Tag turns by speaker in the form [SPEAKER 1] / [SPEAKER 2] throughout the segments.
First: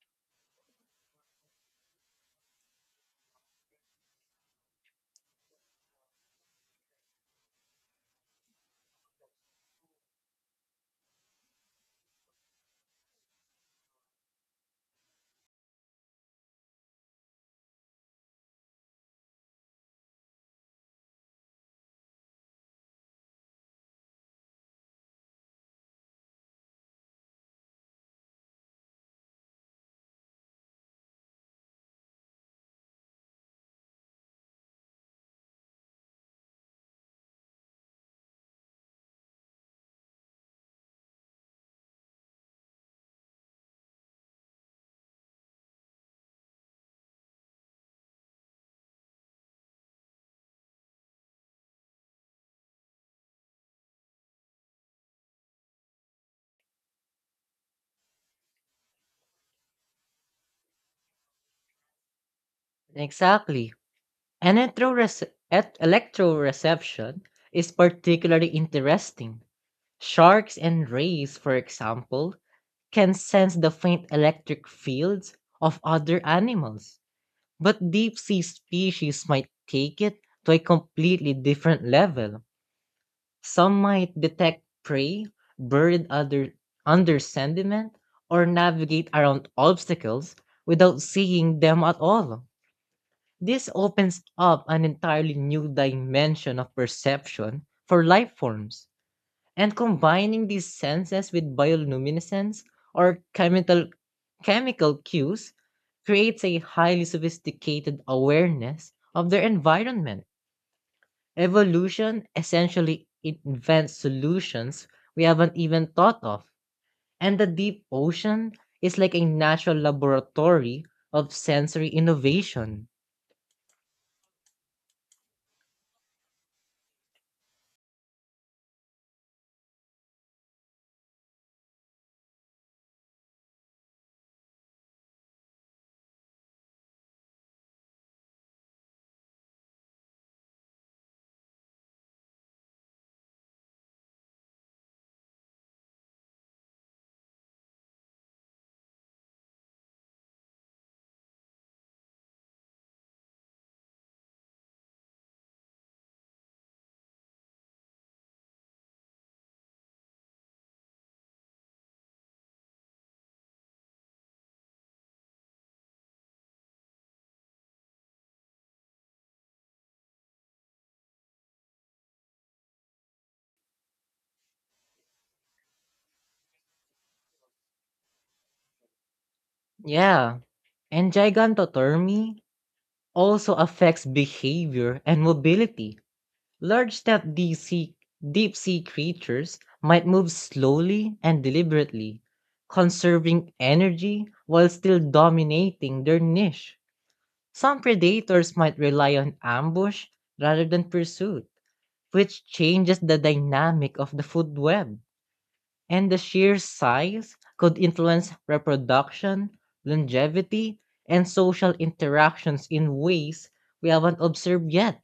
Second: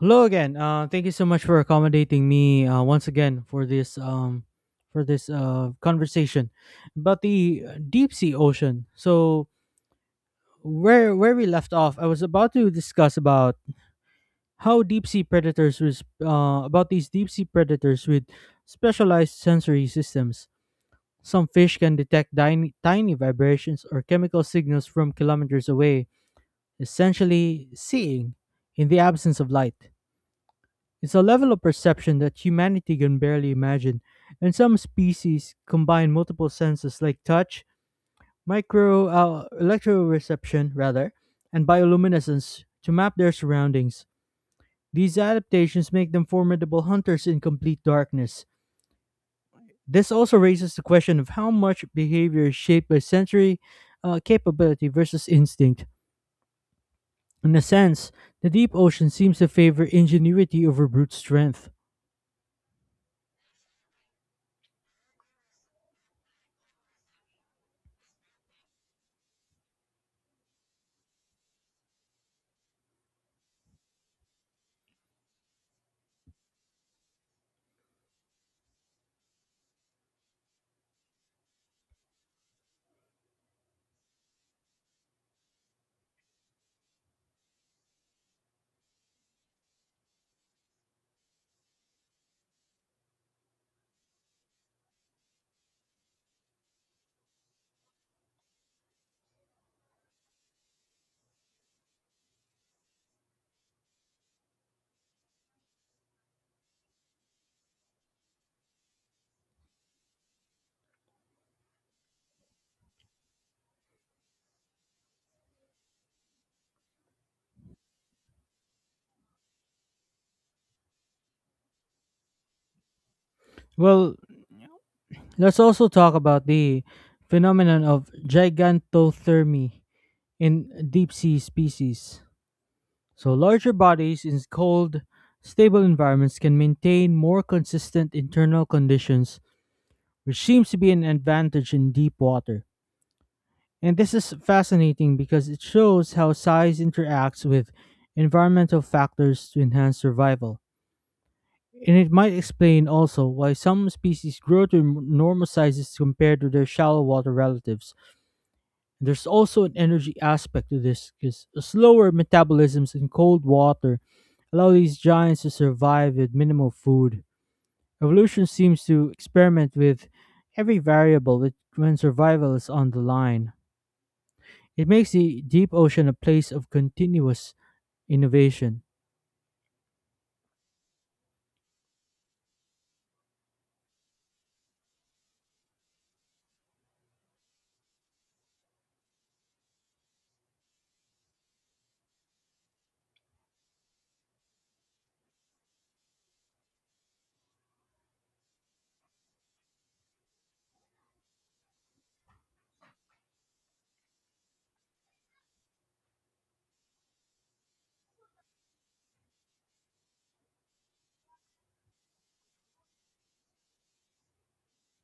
[SPEAKER 1] Hello again. Thank you so much for accommodating me once again for this conversation about the deep sea ocean. So where we left off, I was about to discuss about how deep sea predators was about these deep sea predators with specialized sensory systems. Some fish can detect tiny vibrations or chemical signals from kilometers away, essentially seeing in the absence of light. It's a level of perception that humanity can barely imagine, and some species combine multiple senses like touch, micro electroreception rather, and bioluminescence to map their surroundings. These adaptations make them formidable hunters in complete darkness. This also raises the question of how much behavior is shaped by sensory capability versus instinct. In a sense, the deep ocean seems to favor ingenuity over brute strength.
[SPEAKER 2] Exactly. And electroreception is particularly interesting. Sharks and rays, for example, can sense the faint electric fields of other animals, but deep sea species might take it to a completely different level. Some might detect prey, buried other, under sediment, or navigate around obstacles without seeing them at all. This opens up an entirely new dimension of perception for life forms, and combining these senses with bioluminescence or chemical cues creates a highly sophisticated awareness of their environment. Evolution essentially invents solutions we haven't even thought of, and the deep ocean is like a natural laboratory of sensory innovation.
[SPEAKER 1] Well, let's also talk about the phenomenon of gigantothermy in deep sea species. So, larger bodies in cold, stable environments can maintain more consistent internal conditions, which seems to be an advantage in deep water. And this is fascinating because it shows how size interacts with environmental factors to enhance survival. And it might explain also why some species grow to enormous sizes compared to their shallow water relatives. There's also an energy aspect to this because slower metabolisms in cold water allow these giants to survive with minimal food. Evolution seems to experiment with every variable when survival is on the line. It makes the deep ocean a place of continuous innovation.
[SPEAKER 2] Yeah. And gigantotomy also affects behavior and mobility. Large step deep sea creatures might move slowly and deliberately, conserving energy while still dominating their niche. Some predators might rely on ambush rather than pursuit, which changes the dynamic of the food web and the sheer size could influence reproduction, longevity, and social interactions in ways we haven't observed yet.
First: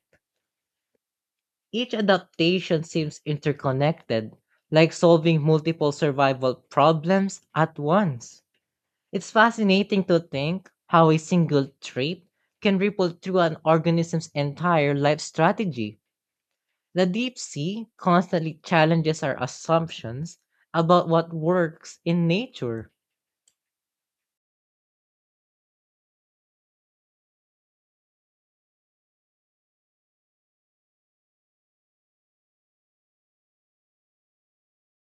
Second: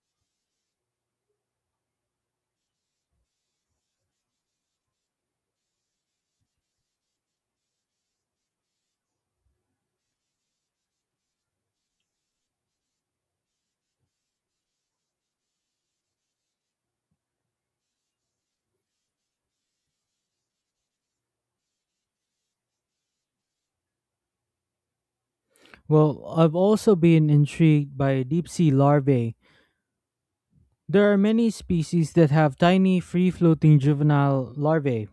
[SPEAKER 2] Each adaptation seems interconnected, like solving multiple survival problems at once. It's fascinating to think how a single trait can ripple through an organism's entire life strategy. The deep sea constantly challenges our assumptions about what works in nature.
[SPEAKER 1] Well, I've also been intrigued by deep sea larvae. There are many species that have tiny free floating juvenile larvae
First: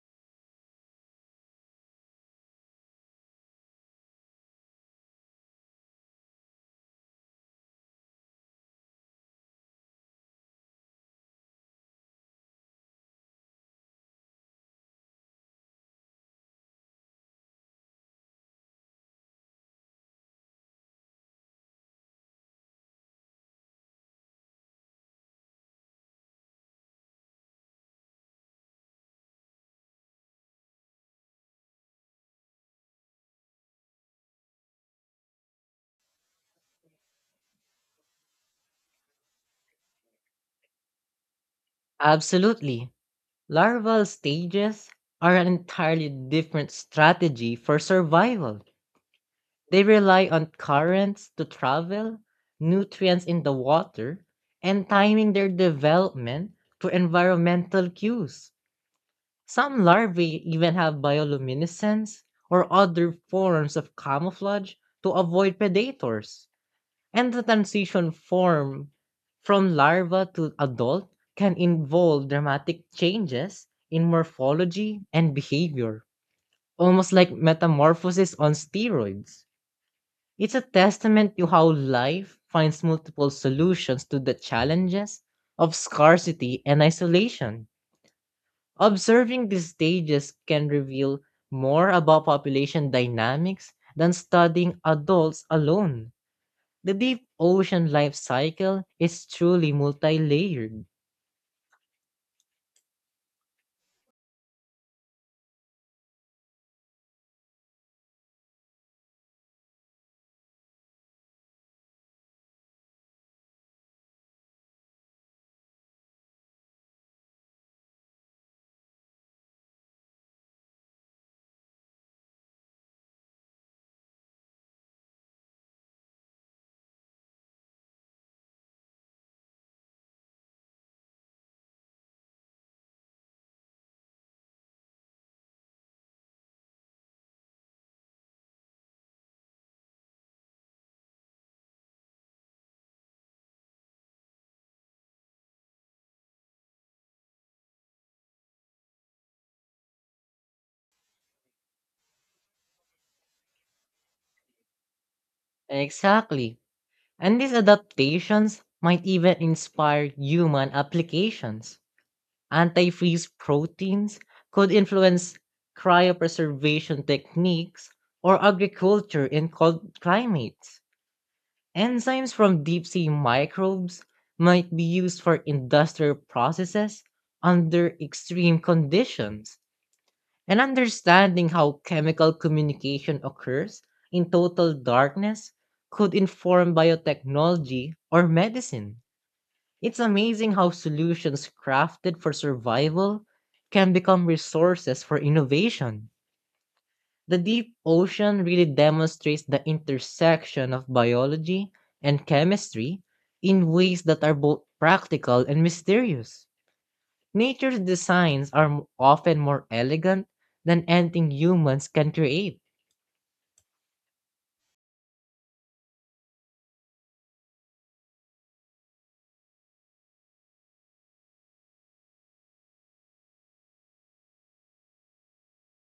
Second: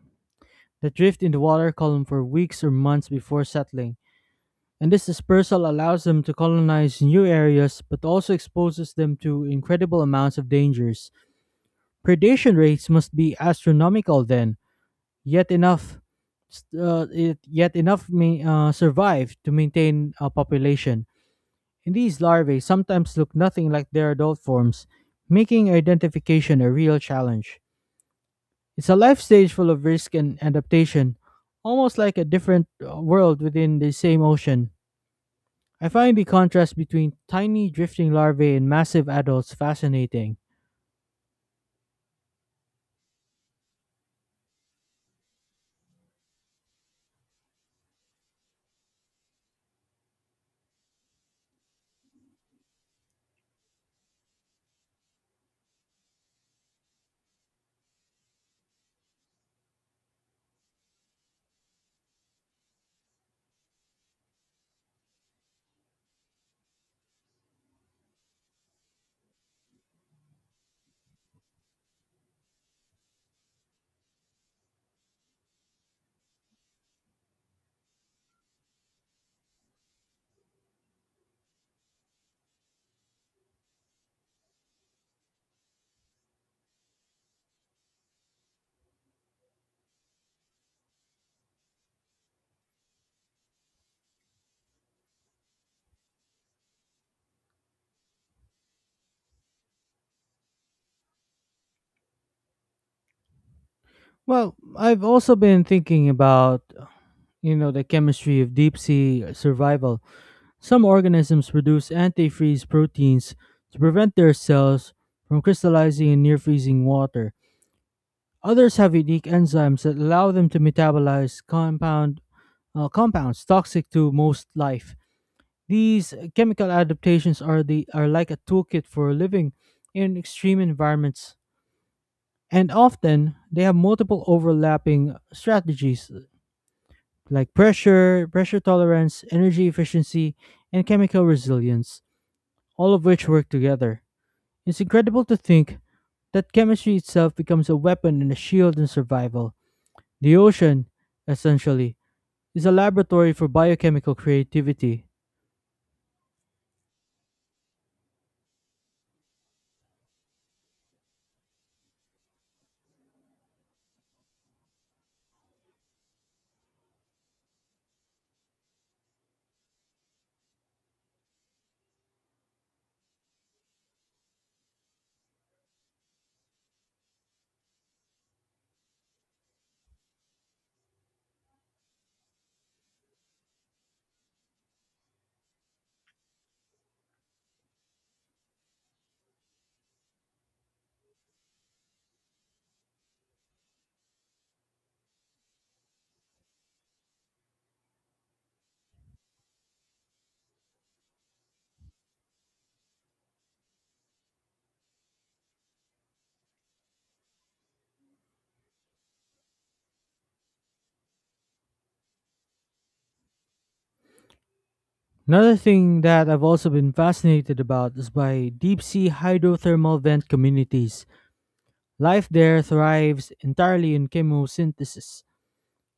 [SPEAKER 1] that drift in the water column for weeks or months before settling, and this dispersal allows them to colonize new areas but also exposes them to incredible amounts of dangers. Predation rates must be astronomical then, yet enough yet enough may survive to maintain a population. And these larvae sometimes look nothing like their adult forms, making identification a real challenge. It's a life stage full of risk and adaptation, almost like a different world within the same ocean. I find the contrast between tiny drifting larvae and massive adults fascinating.
[SPEAKER 2] Absolutely. Larval stages are an entirely different strategy for survival. They rely on currents to travel, nutrients in the water, and timing their development to environmental cues. Some larvae even have bioluminescence or other forms of camouflage to avoid predators and the transition form from larva to adult can involve dramatic changes in morphology and behavior, almost like metamorphosis on steroids. It's a testament to how life finds multiple solutions to the challenges of scarcity and isolation. Observing these stages can reveal more about population dynamics than studying adults alone. The deep ocean life cycle is truly multi-layered.
[SPEAKER 1] Well, I've also been thinking about, you know, the chemistry of deep sea survival. Some organisms produce antifreeze proteins to prevent their cells from crystallizing in near freezing water. Others have unique enzymes that allow them to metabolize compounds toxic to most life. These chemical adaptations are like a toolkit for living in extreme environments, and often they have multiple overlapping strategies like pressure tolerance, energy efficiency, and chemical resilience, all of which work together. It's incredible to think that chemistry itself becomes a weapon and a shield in survival. The ocean, essentially, is a laboratory for biochemical creativity.
[SPEAKER 2] Exactly. And these adaptations might even inspire human applications. Antifreeze proteins could influence cryopreservation techniques or agriculture in cold climates. Enzymes from deep sea microbes might be used for industrial processes under extreme conditions. And understanding how chemical communication occurs in total darkness could inform biotechnology or medicine. It's amazing how solutions crafted for survival can become resources for innovation. The deep ocean really demonstrates the intersection of biology and chemistry in ways that are both practical and mysterious. Nature's designs are often more elegant than anything humans can create.
[SPEAKER 1] Another thing that I've also been fascinated about is by deep sea hydrothermal vent communities. Life there thrives entirely in chemosynthesis,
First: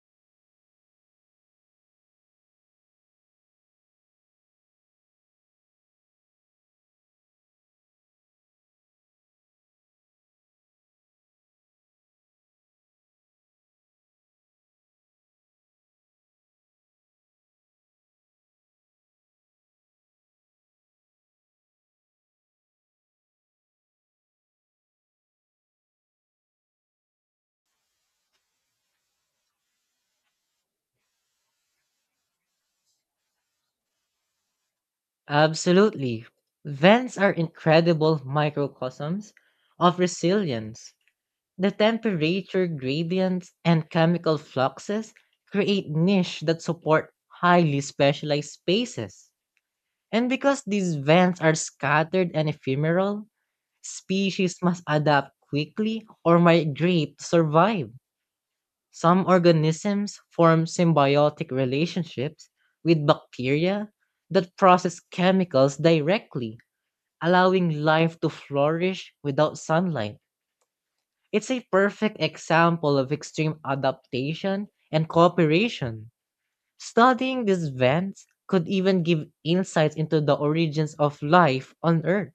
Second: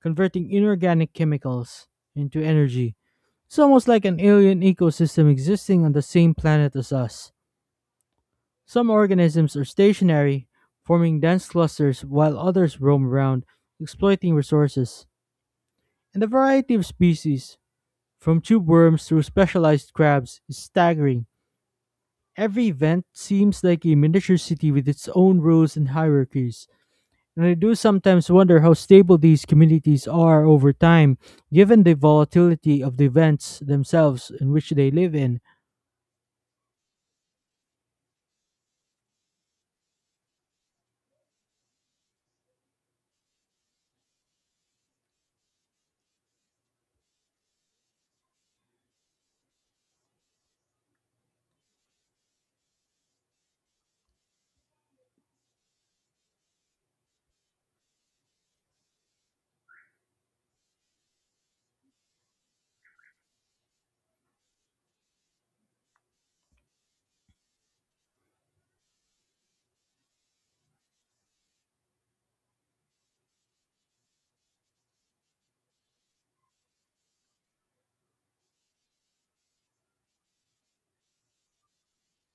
[SPEAKER 1] converting inorganic chemicals into energy. It's almost like an alien ecosystem existing on the same planet as us. Some organisms are stationary, forming dense clusters, while others roam around, exploiting resources, and the variety of species, from tube worms through specialized crabs, is staggering. Every event seems like a miniature city with its own rules and hierarchies, and I do sometimes wonder how stable these communities are over time, given the volatility of the events themselves in which they live in.
[SPEAKER 2] Absolutely. Vents are incredible microcosms of resilience. The temperature gradients and chemical fluxes create niche that support highly specialized spaces. And because these vents are scattered and ephemeral, species must adapt quickly or migrate to survive. Some organisms form symbiotic relationships with bacteria that process chemicals directly, allowing life to flourish without sunlight. It's a perfect example of extreme adaptation and cooperation. Studying these vents could even give insights into the origins of life on Earth.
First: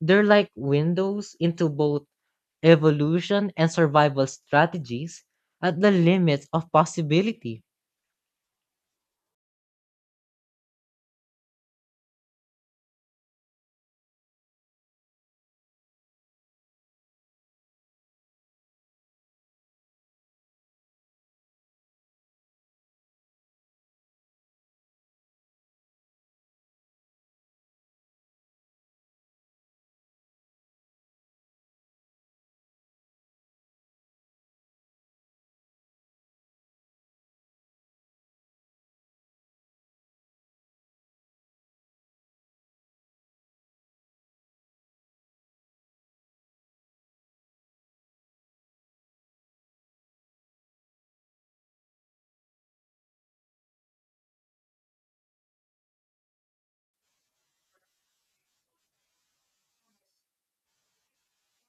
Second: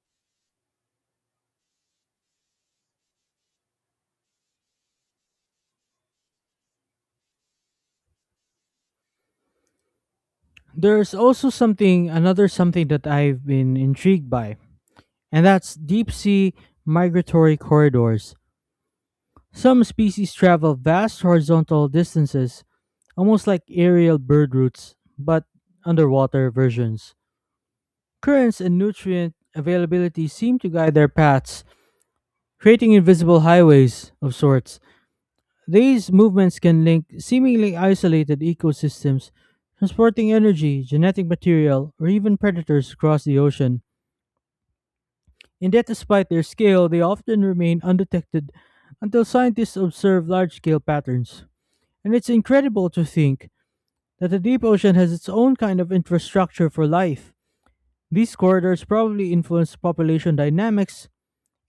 [SPEAKER 2] They're like windows into both evolution and survival strategies at the limits of possibility.
[SPEAKER 1] There's also another something that I've been intrigued by, and that's deep sea migratory corridors. Some species travel vast horizontal distances, almost like aerial bird routes, but underwater versions. Currents and nutrient availability seem to guide their paths, creating invisible highways of sorts. These movements can link seemingly isolated ecosystems, transporting energy, genetic material, or even predators across the ocean. And yet, despite their scale, they often remain undetected until scientists observe large scale patterns. And it's incredible to think that the deep ocean has its own kind of infrastructure for life. These corridors probably influence population dynamics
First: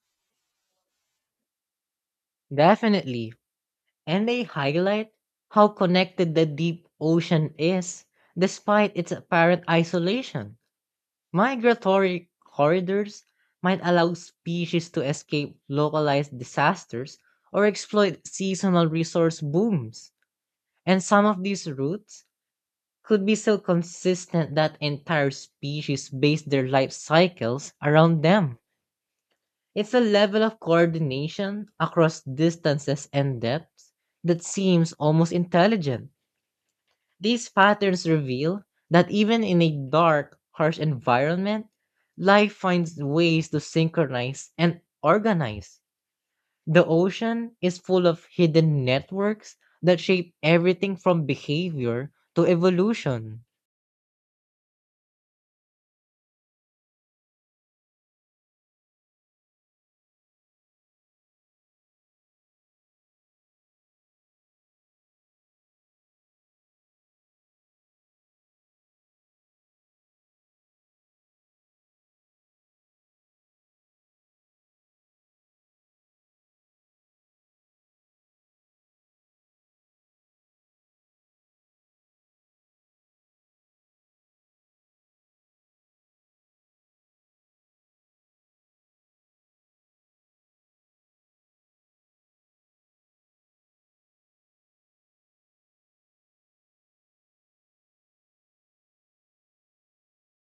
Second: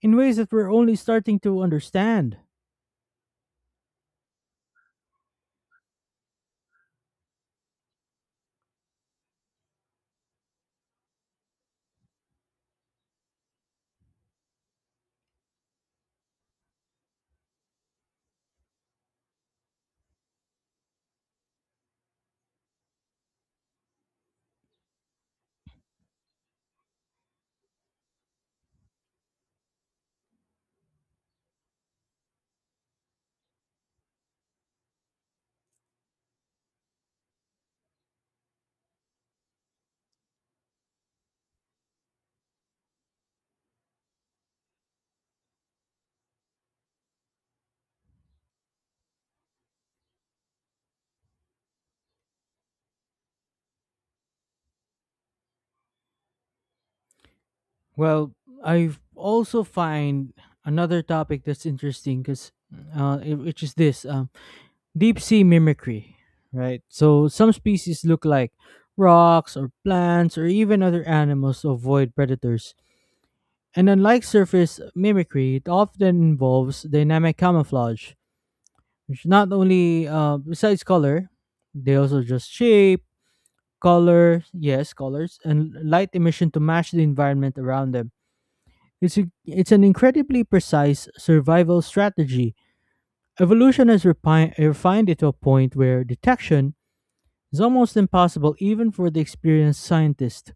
[SPEAKER 1] in ways that we're only starting to understand.
[SPEAKER 2] Definitely. And they highlight how connected the deep ocean is despite its apparent isolation. Migratory corridors might allow species to escape localized disasters or exploit seasonal resource booms. And some of these routes could be so consistent that entire species base their life cycles around them. It's a level of coordination across distances and depths that seems almost intelligent. These patterns reveal that even in a dark, harsh environment, life finds ways to synchronize and organize. The ocean is full of hidden networks that shape everything from behavior to evolution.
[SPEAKER 1] Well, I also find another topic that's interesting because it- which is this deep sea mimicry, right? So some species look like rocks or plants or even other animals to avoid predators. And unlike surface mimicry, it often involves dynamic camouflage, which not only, besides color, they also adjust shape, colors, and light emission to match the environment around them. It's an incredibly precise survival strategy. Evolution has refined it to a point where detection is almost impossible even for the experienced scientist.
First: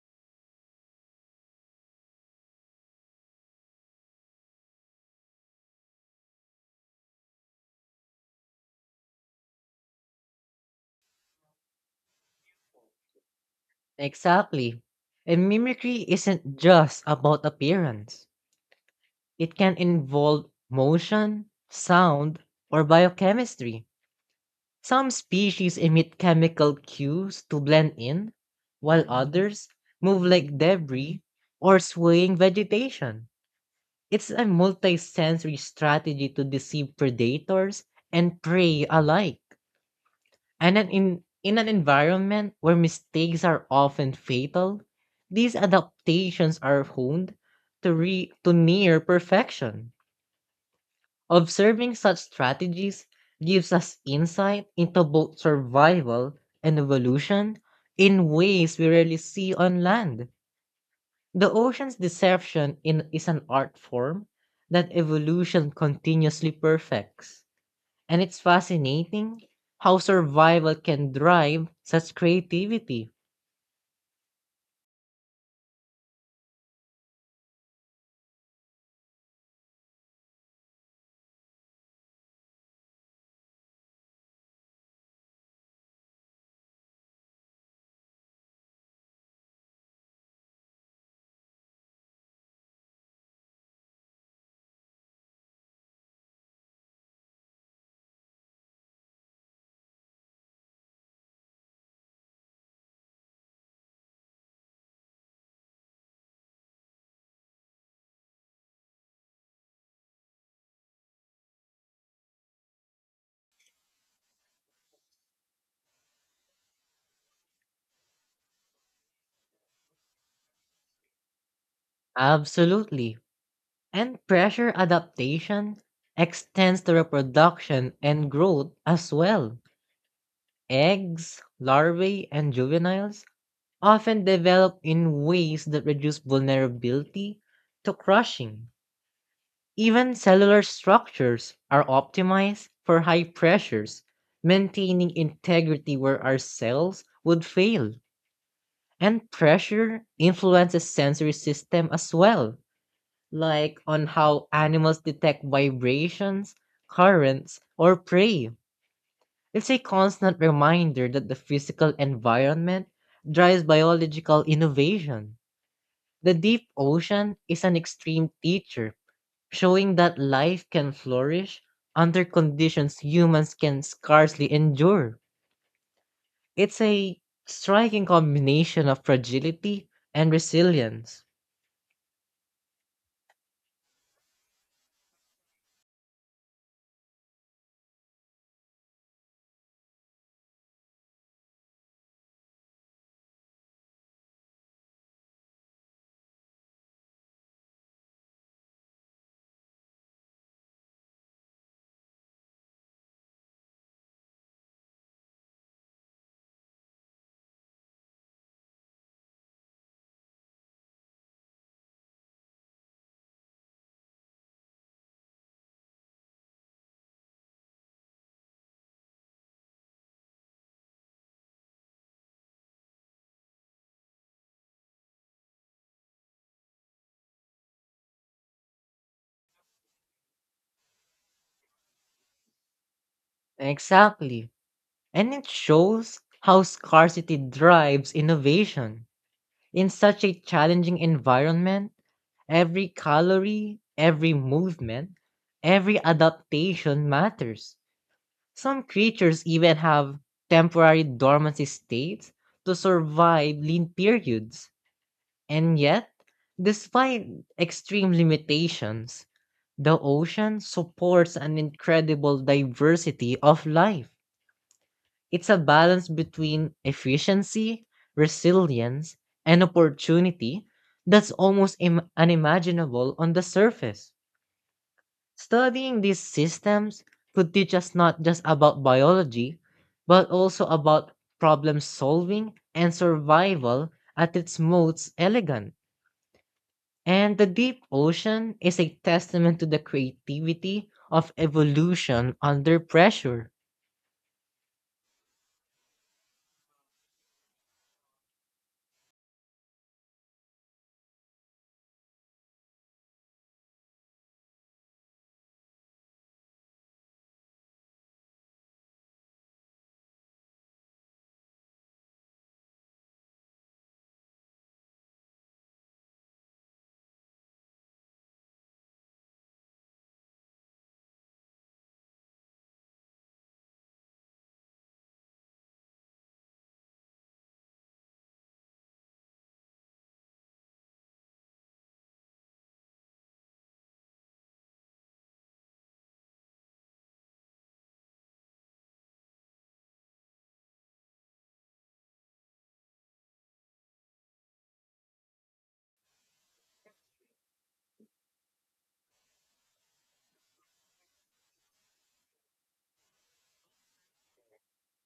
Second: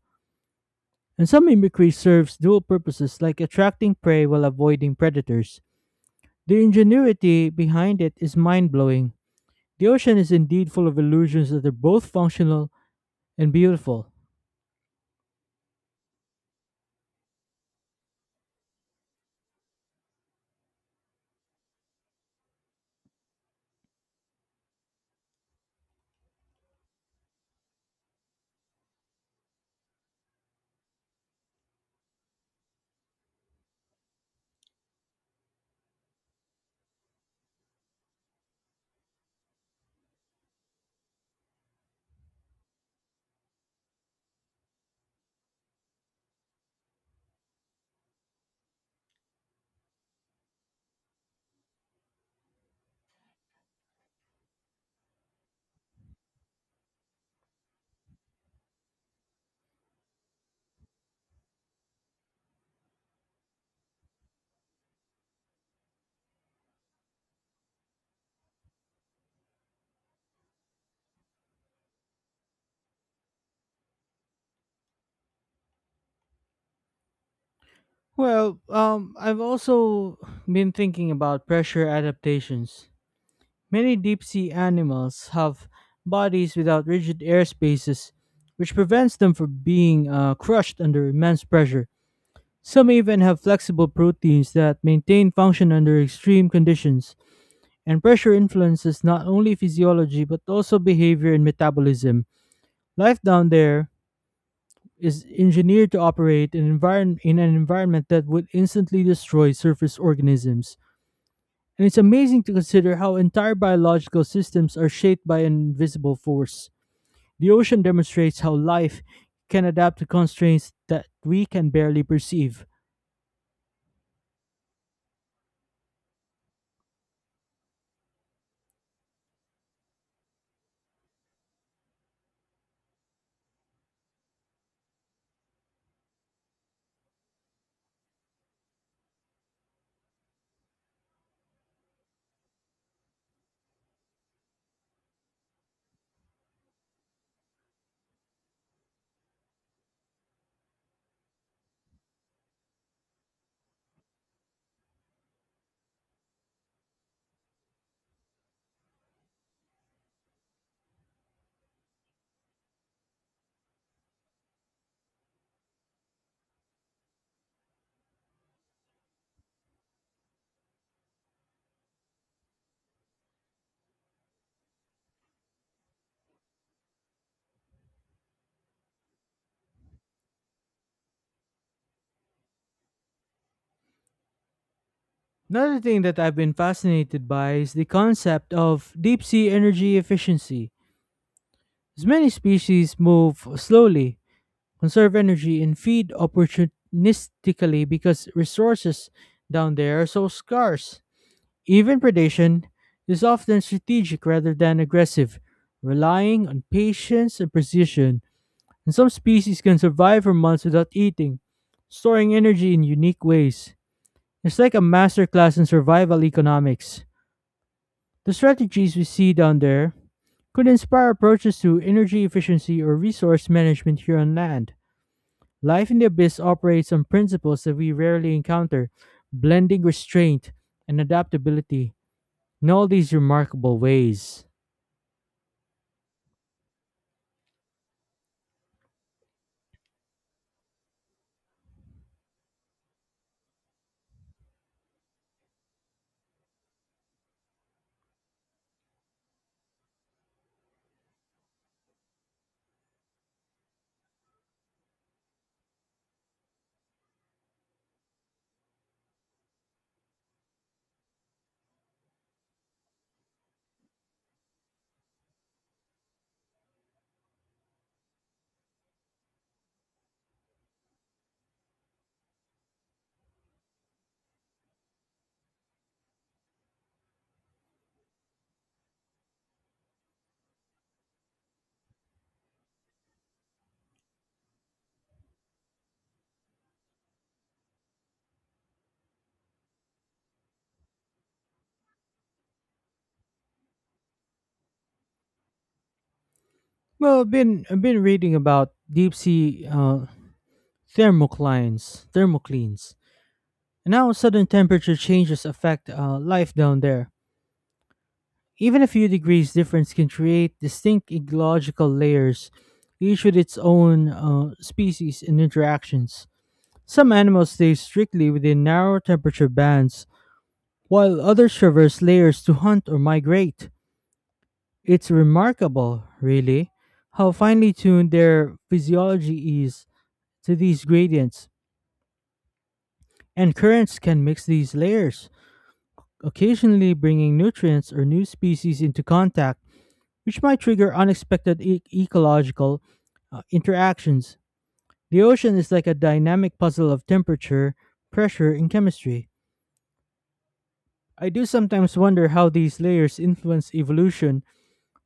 [SPEAKER 1] And some mimicry serves dual purposes like attracting prey while avoiding predators. The ingenuity behind it is mind blowing. The ocean is indeed full of illusions that are both functional and beautiful.
[SPEAKER 2] Exactly. And mimicry isn't just about appearance. It can involve motion, sound, or biochemistry. Some species emit chemical cues to blend in, while others move like debris or swaying vegetation. It's a multisensory strategy to deceive predators and prey alike. And in an environment where mistakes are often fatal, these adaptations are honed to near perfection. Observing such strategies gives us insight into both survival and evolution in ways we rarely see on land. The ocean's is an art form that evolution continuously perfects. And it's fascinating how survival can drive such creativity.
[SPEAKER 1] I've also been thinking about pressure adaptations. Many deep sea animals have bodies without rigid air spaces, which prevents them from being crushed under immense pressure. Some even have flexible proteins that maintain function under extreme conditions, and pressure influences not only physiology but also behavior and metabolism. Life down there is engineered to operate in an environment that would instantly destroy surface organisms. And it's amazing to consider how entire biological systems are shaped by an invisible force. The ocean demonstrates how life can adapt to constraints that we can barely perceive.
[SPEAKER 2] Absolutely. And pressure adaptation extends to reproduction and growth as well. Eggs, larvae, and juveniles often develop in ways that reduce vulnerability to crushing. Even cellular structures are optimized for high pressures, maintaining integrity where our cells would fail. And pressure influences sensory system as well, like on how animals detect vibrations, currents, or prey. It's a constant reminder that the physical environment drives biological innovation. The deep ocean is an extreme teacher, showing that life can flourish under conditions humans can scarcely endure. It's a striking combination of fragility and resilience.
[SPEAKER 1] Another thing that I've been fascinated by is the concept of deep sea energy efficiency. As many species move slowly, conserve energy and feed opportunistically because resources down there are so scarce. Even predation is often strategic rather than aggressive, relying on patience and precision. And some species can survive for months without eating, storing energy in unique ways. It's like a masterclass in survival economics. The strategies we see down there could inspire approaches to energy efficiency or resource management here on land. Life in the Abyss operates on principles that we rarely encounter, blending restraint and adaptability in all these remarkable ways.
[SPEAKER 2] Exactly. And it shows how scarcity drives innovation. In such a challenging environment, every calorie, every movement, every adaptation matters. Some creatures even have temporary dormancy states to survive lean periods. And yet, despite extreme limitations, the ocean supports an incredible diversity of life. It's a balance between efficiency, resilience, and opportunity that's almost unimaginable on the surface. Studying these systems could teach us not just about biology, but also about problem solving and survival at its most elegant. And the deep ocean is a testament to the creativity of evolution under pressure.
[SPEAKER 1] Well, I've been reading about deep sea thermoclines, and how sudden temperature changes affect life down there. Even a few degrees difference can create distinct ecological layers, each with its own species and interactions. Some animals stay strictly within narrow temperature bands while others traverse layers to hunt or migrate. It's remarkable, really, how finely tuned their physiology is to these gradients, and currents can mix these layers, occasionally bringing nutrients or new species into contact, which might trigger unexpected ecological interactions. The ocean is like a dynamic puzzle of temperature, pressure, and chemistry. I do sometimes wonder how these layers influence evolution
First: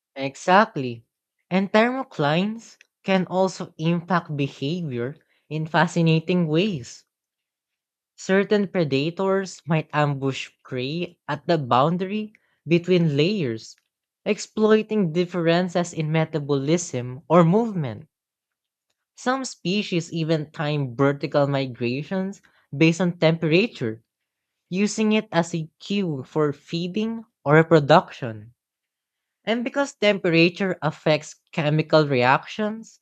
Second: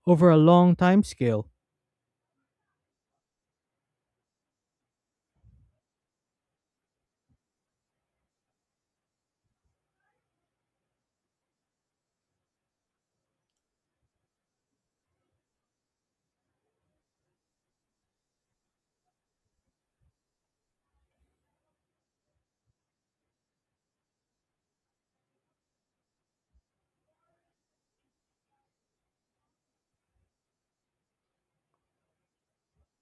[SPEAKER 1] over a long time
[SPEAKER 2] Exactly.
[SPEAKER 1] scale.
[SPEAKER 2] And thermoclines can also impact behavior in fascinating ways. Certain predators might ambush prey at the boundary between layers, exploiting differences in metabolism or movement. Some species even time vertical migrations based on temperature, using it as a cue for feeding or reproduction. And because temperature affects chemical reactions,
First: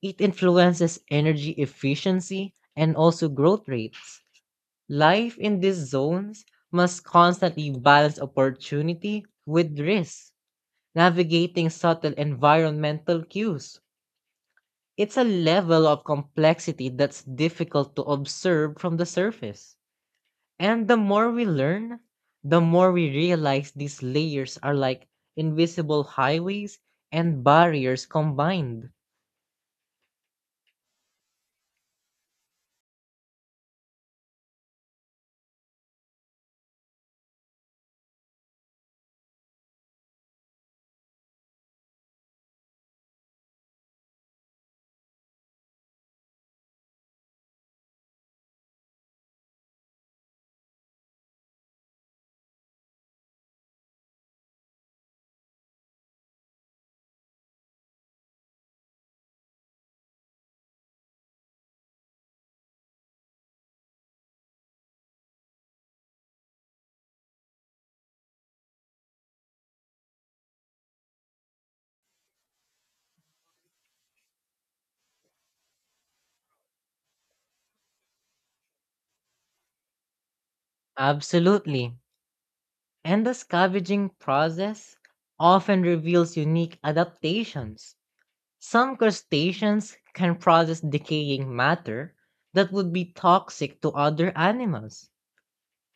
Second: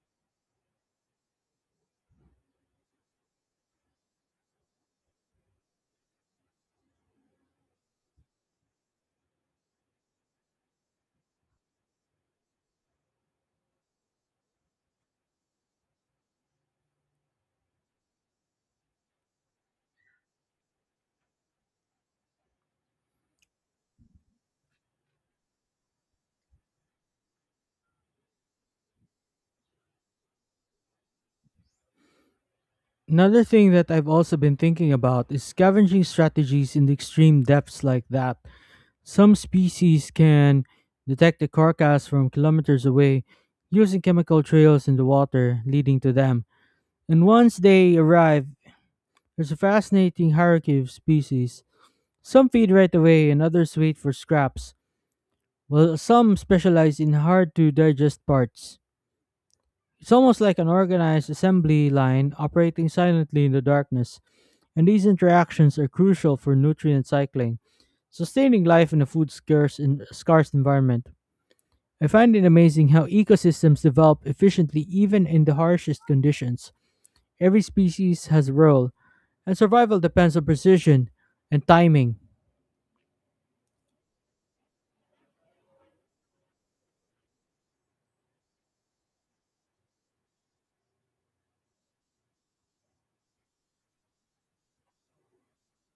[SPEAKER 2] it influences energy efficiency and also growth rates. Life in these zones must constantly balance opportunity with risk, navigating subtle environmental cues. It's a level of complexity that's difficult to observe from the surface. And the more we learn, the more we realize these layers are like invisible highways and barriers combined.
[SPEAKER 1] Another thing that I've also been thinking about is scavenging strategies in the extreme depths like that. Some species can detect the carcass from kilometers away using chemical trails in the water leading to them. And once they arrive, there's a fascinating hierarchy of species. Some feed right away and others wait for scraps, while some specialize in hard to digest parts. It's almost like an organized assembly line operating silently in the darkness, and these interactions are crucial for nutrient cycling, sustaining life in a food scarce environment. I find it amazing how ecosystems develop efficiently even in the harshest conditions. Every species has a role, and survival depends on precision and
[SPEAKER 2] Absolutely.
[SPEAKER 1] timing.
[SPEAKER 2] And the scavenging process often reveals unique adaptations. Some crustaceans can process decaying matter that would be toxic to other animals.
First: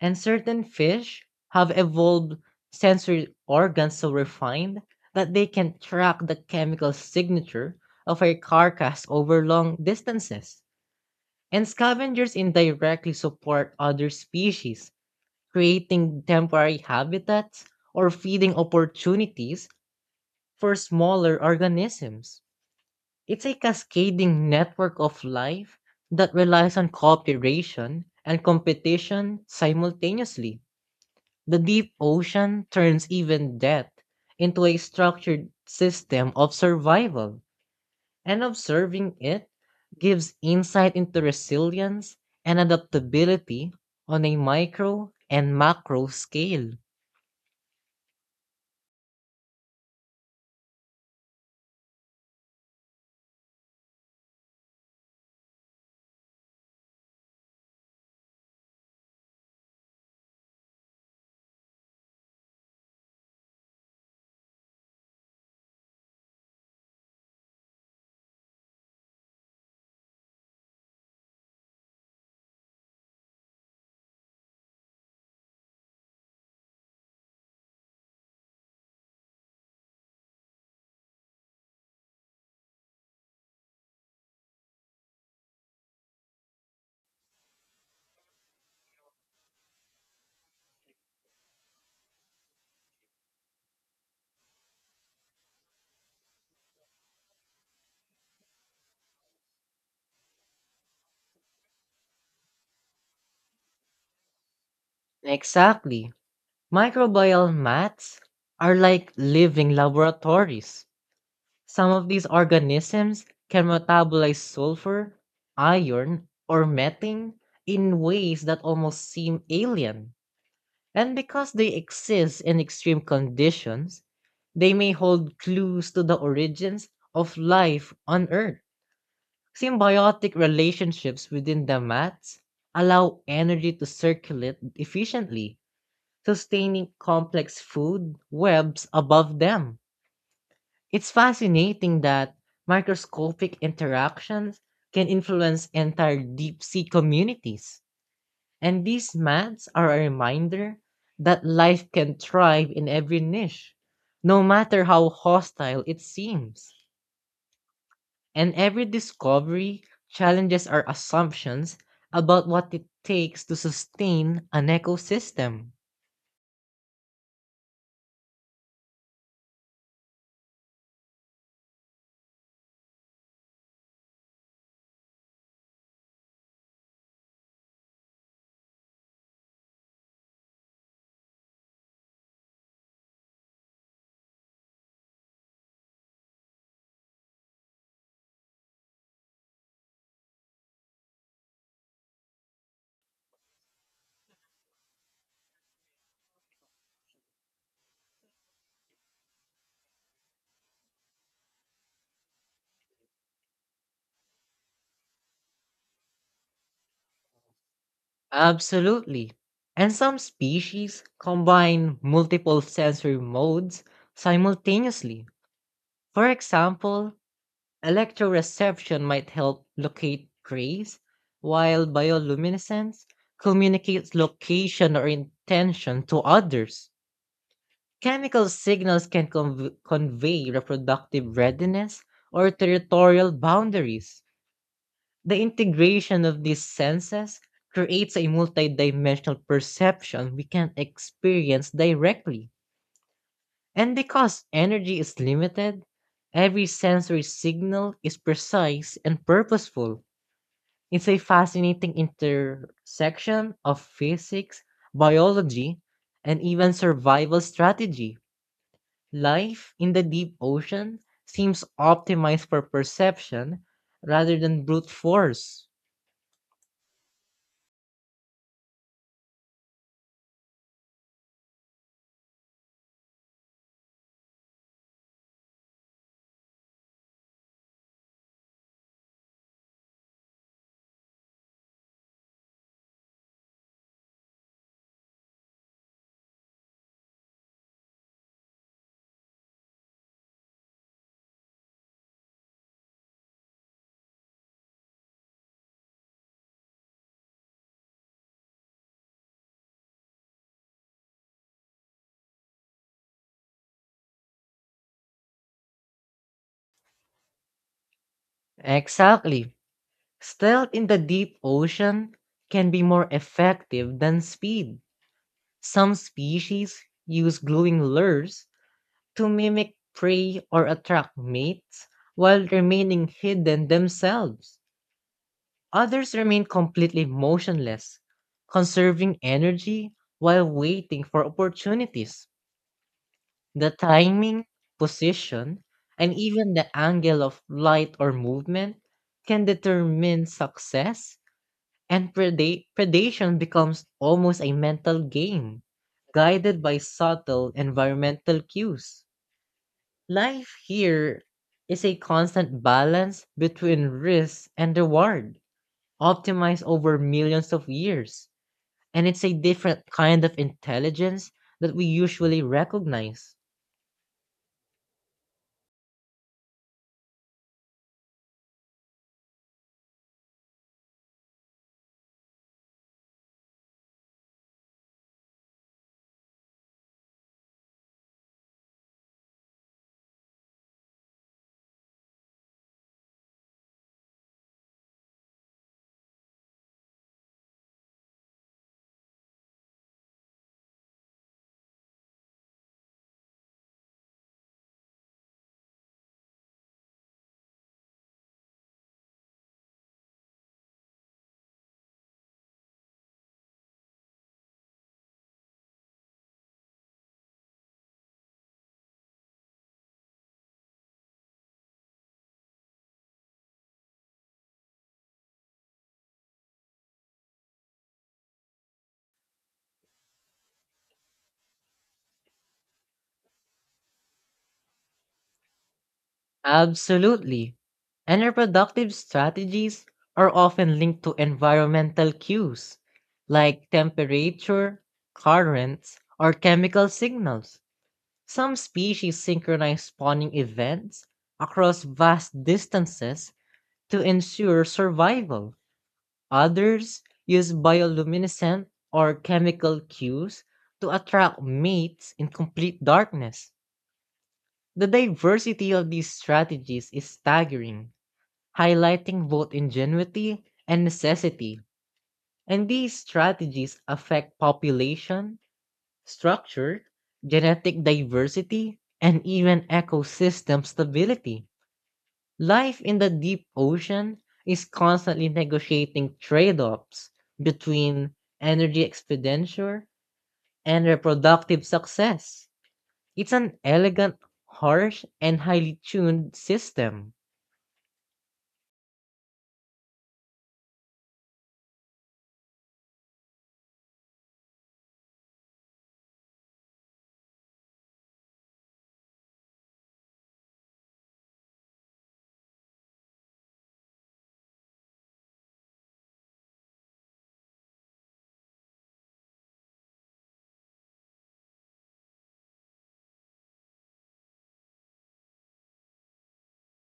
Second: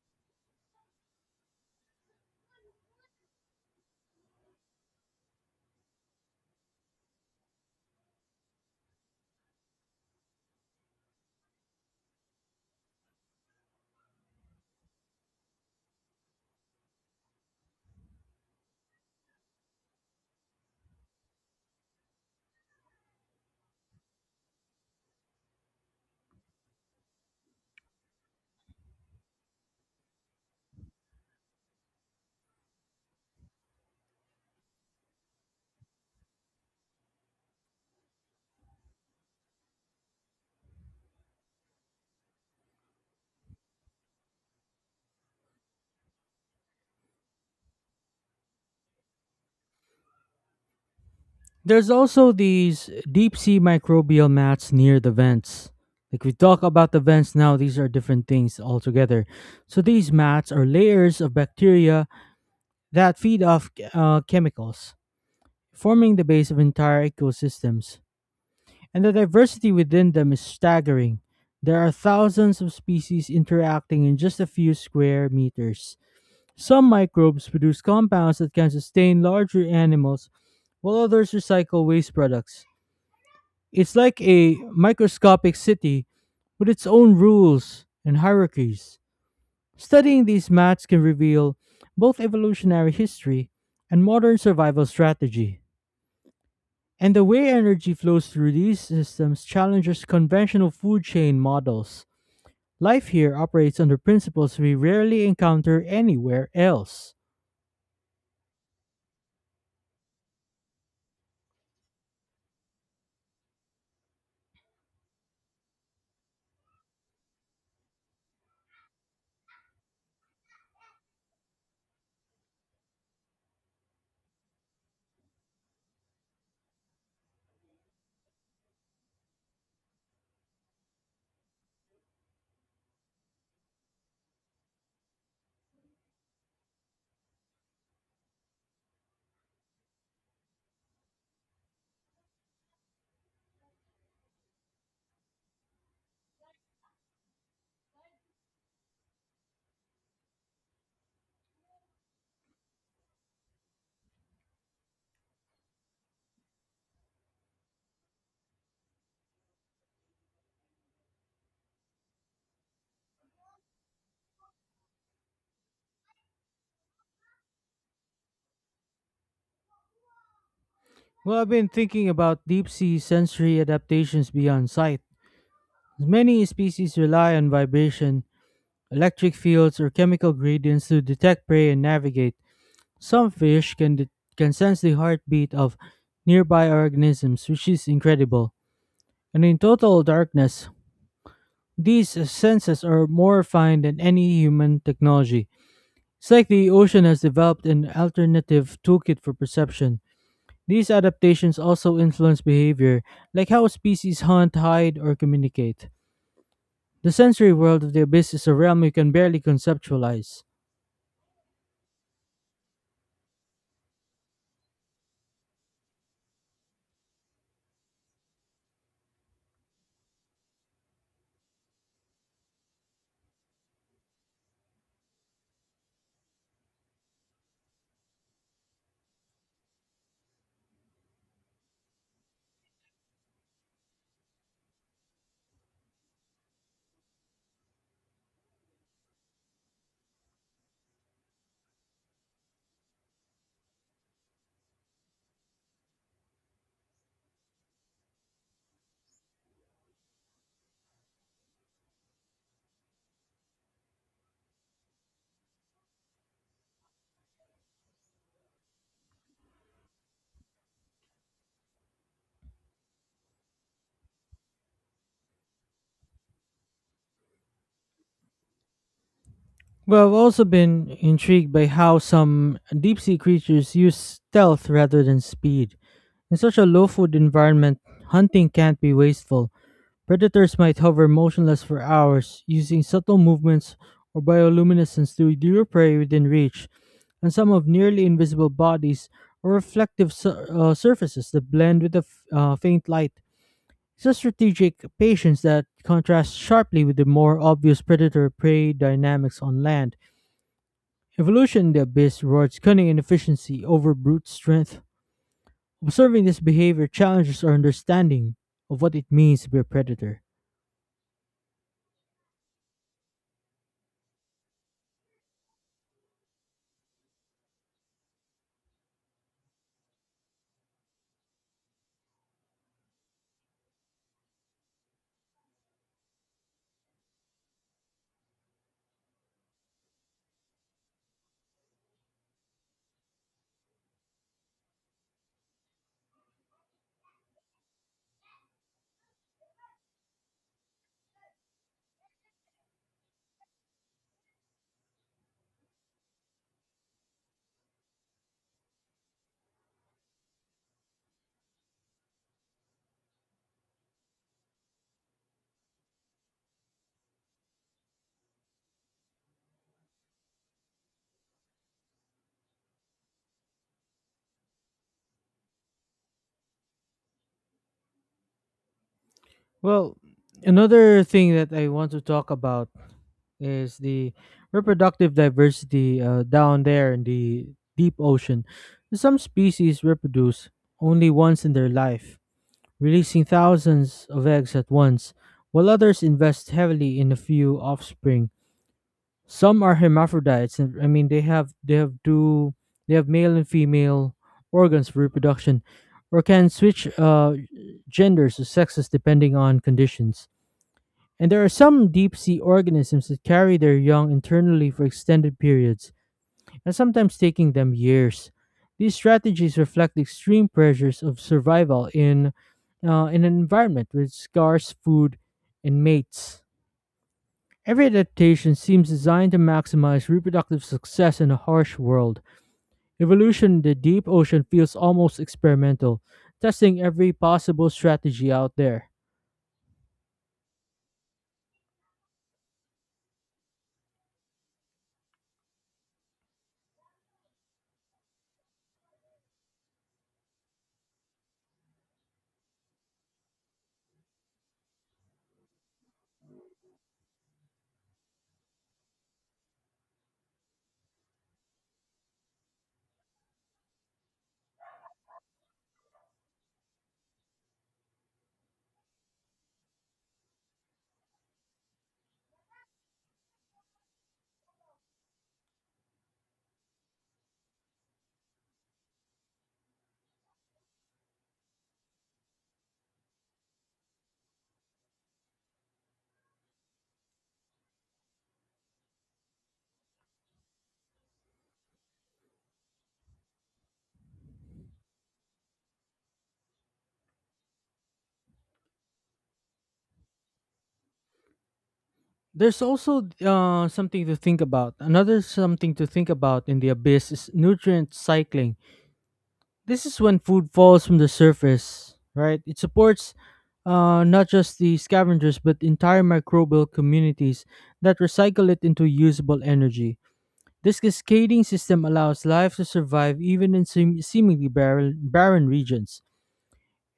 [SPEAKER 2] And certain fish have evolved sensory organs so refined that they can track the chemical signature of a carcass over long distances. And scavengers indirectly support other species, creating temporary habitats or feeding opportunities for smaller organisms. It's a cascading network of life that relies on cooperation and competition simultaneously. The deep ocean turns even death into a structured system of survival, and observing it gives insight into resilience and adaptability on a micro and macro scale.
[SPEAKER 1] There's also these deep sea microbial mats near the vents. Like we talk about the vents now, these are different things altogether. So these mats are layers of bacteria that feed off chemicals, forming the base of entire ecosystems. And the diversity within them is staggering. There are thousands of species interacting in just a few square meters. Some microbes produce compounds that can sustain larger animals, while others recycle waste products. It's like a microscopic city with its own rules and hierarchies. Studying these maps can reveal both evolutionary history and modern survival strategy. And the way energy flows through these systems challenges conventional food chain models. Life here operates under principles we rarely encounter
[SPEAKER 2] Exactly.
[SPEAKER 1] anywhere else.
[SPEAKER 2] Microbial mats are like living laboratories. Some of these organisms can metabolize sulfur, iron, or methane in ways that almost seem alien. And because they exist in extreme conditions, they may hold clues to the origins of life on Earth. Symbiotic relationships within the mats allow energy to circulate efficiently, sustaining complex food webs above them. It's fascinating that microscopic interactions can influence entire deep sea communities. And these maps are a reminder that life can thrive in every niche, no matter how hostile it seems. And every discovery challenges our assumptions about what it takes to sustain an ecosystem.
[SPEAKER 1] Well, I've been thinking about deep sea sensory adaptations beyond sight. Many species rely on vibration, electric fields, or chemical gradients to detect prey and navigate. Some can sense the heartbeat of nearby organisms, which is incredible. And in total darkness, these senses are more refined than any human technology. It's like the ocean has developed an alternative toolkit for perception. These adaptations also influence behavior, like how species hunt, hide, or communicate. The sensory world of the abyss is a realm you can
[SPEAKER 2] Absolutely.
[SPEAKER 1] barely
[SPEAKER 2] And some
[SPEAKER 1] conceptualize.
[SPEAKER 2] species combine multiple sensory modes simultaneously. For example, electroreception might help locate trace, while bioluminescence communicates location or intention to others. Chemical signals can convey reproductive readiness or territorial boundaries. The integration of these senses creates a multidimensional perception we can't experience directly. And because energy is limited, every sensory signal is precise and purposeful. It's a fascinating intersection of physics, biology, and even survival strategy. Life in the deep ocean seems optimized for perception rather than brute force.
[SPEAKER 1] Well, I've also been intrigued by how some deep sea creatures use stealth rather than speed. In such a low food environment, hunting can't be wasteful. Predators might hover motionless for hours, using subtle movements or bioluminescence to lure prey within reach, and some have nearly invisible bodies or reflective surfaces that blend with the faint light. It's a strategic patience that contrasts sharply with the more obvious predator prey dynamics on land. Evolution in the abyss rewards cunning and efficiency over brute strength. Observing this behavior challenges our understanding of what it means to
[SPEAKER 2] Exactly.
[SPEAKER 1] be a predator.
[SPEAKER 2] Stealth in the deep ocean can be more effective than speed. Some species use gluing lures to mimic prey or attract mates while remaining hidden themselves. Others remain completely motionless, conserving energy while waiting for opportunities. The timing, position, and even the angle of light or movement can determine success and predation becomes almost a mental game, guided by subtle environmental cues. Life here is a constant balance between risk and reward, optimized over millions of years, and it's a different kind of intelligence that we usually recognize.
[SPEAKER 1] Well, another thing that I want to talk about is the reproductive diversity down there in the deep ocean. Some species reproduce only once in their life, releasing thousands of eggs at once, while others invest heavily in a few offspring. Some are hermaphrodites, and I mean they have two they have male and female organs for reproduction, or can switch genders or sexes depending on conditions. And there are some deep sea organisms that carry their young internally for extended periods, and sometimes taking them years. These strategies reflect the extreme pressures of survival in an environment with scarce food and mates. Every adaptation seems designed to maximize reproductive success in a harsh world. Evolution in the deep ocean feels almost experimental, testing every
[SPEAKER 2] Absolutely.
[SPEAKER 1] possible
[SPEAKER 2] And
[SPEAKER 1] strategy out there.
[SPEAKER 2] reproductive strategies are often linked to environmental cues like temperature, currents, or chemical signals. Some species synchronize spawning events across vast distances to ensure survival. Others use bioluminescent or chemical cues to attract mates in complete darkness. The diversity of these strategies is staggering, highlighting both ingenuity and necessity. And these strategies affect population, structure, genetic diversity, and even ecosystem stability. Life in the deep ocean is constantly negotiating trade offs between energy expenditure and reproductive success. It's an elegant, harsh, and highly tuned system.
[SPEAKER 1] There's also something to think about. Another something to think about in the abyss is nutrient cycling. This is when food falls from the surface, right? It supports not just the scavengers but entire microbial communities that recycle it into usable energy. This cascading system allows life to survive even in seemingly barren regions.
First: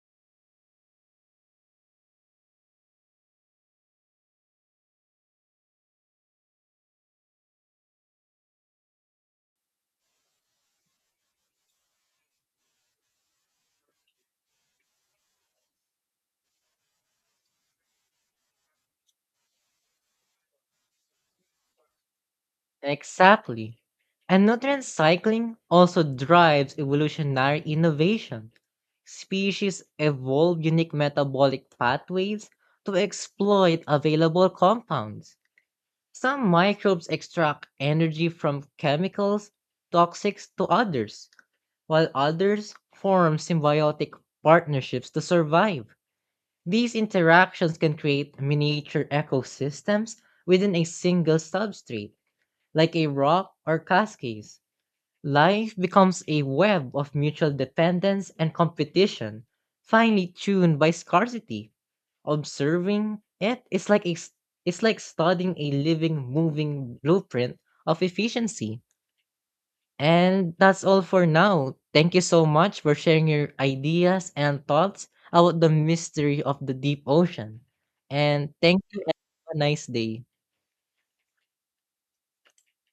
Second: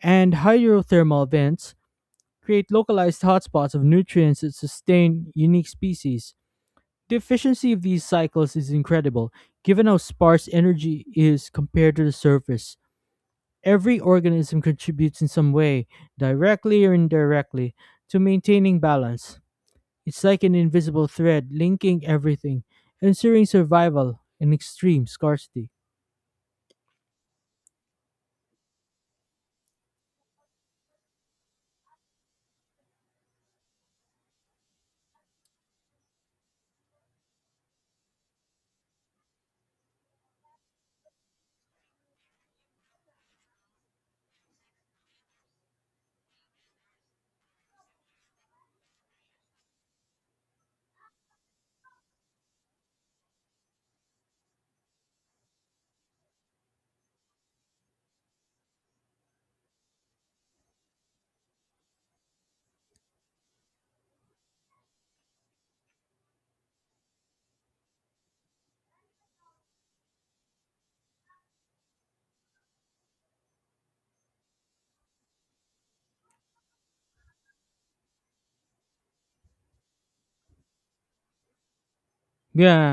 [SPEAKER 1] And hydrothermal vents create localized hotspots of nutrients that sustain unique species. The efficiency of these cycles is incredible, given how sparse energy is compared to the surface. Every organism contributes in some way, directly or indirectly, to maintaining balance. It's like an invisible thread linking everything, ensuring
[SPEAKER 2] Exactly.
[SPEAKER 1] survival
[SPEAKER 2] And
[SPEAKER 1] in
[SPEAKER 2] nutrient
[SPEAKER 1] extreme
[SPEAKER 2] cycling
[SPEAKER 1] scarcity.
[SPEAKER 2] also drives evolutionary innovation. Species evolve unique metabolic pathways to exploit available compounds. Some microbes extract energy from chemicals toxic to others, while others form symbiotic partnerships to survive. These interactions can create miniature ecosystems within a single substrate like a rock or cascades, life becomes a web of mutual dependence and competition, finely tuned by scarcity. Observing it is it's like studying a living, moving blueprint of efficiency. And that's all for now. Thank you so much for sharing your ideas and thoughts about the mystery of the deep ocean. And thank you and have a nice day.
[SPEAKER 1] Yeah,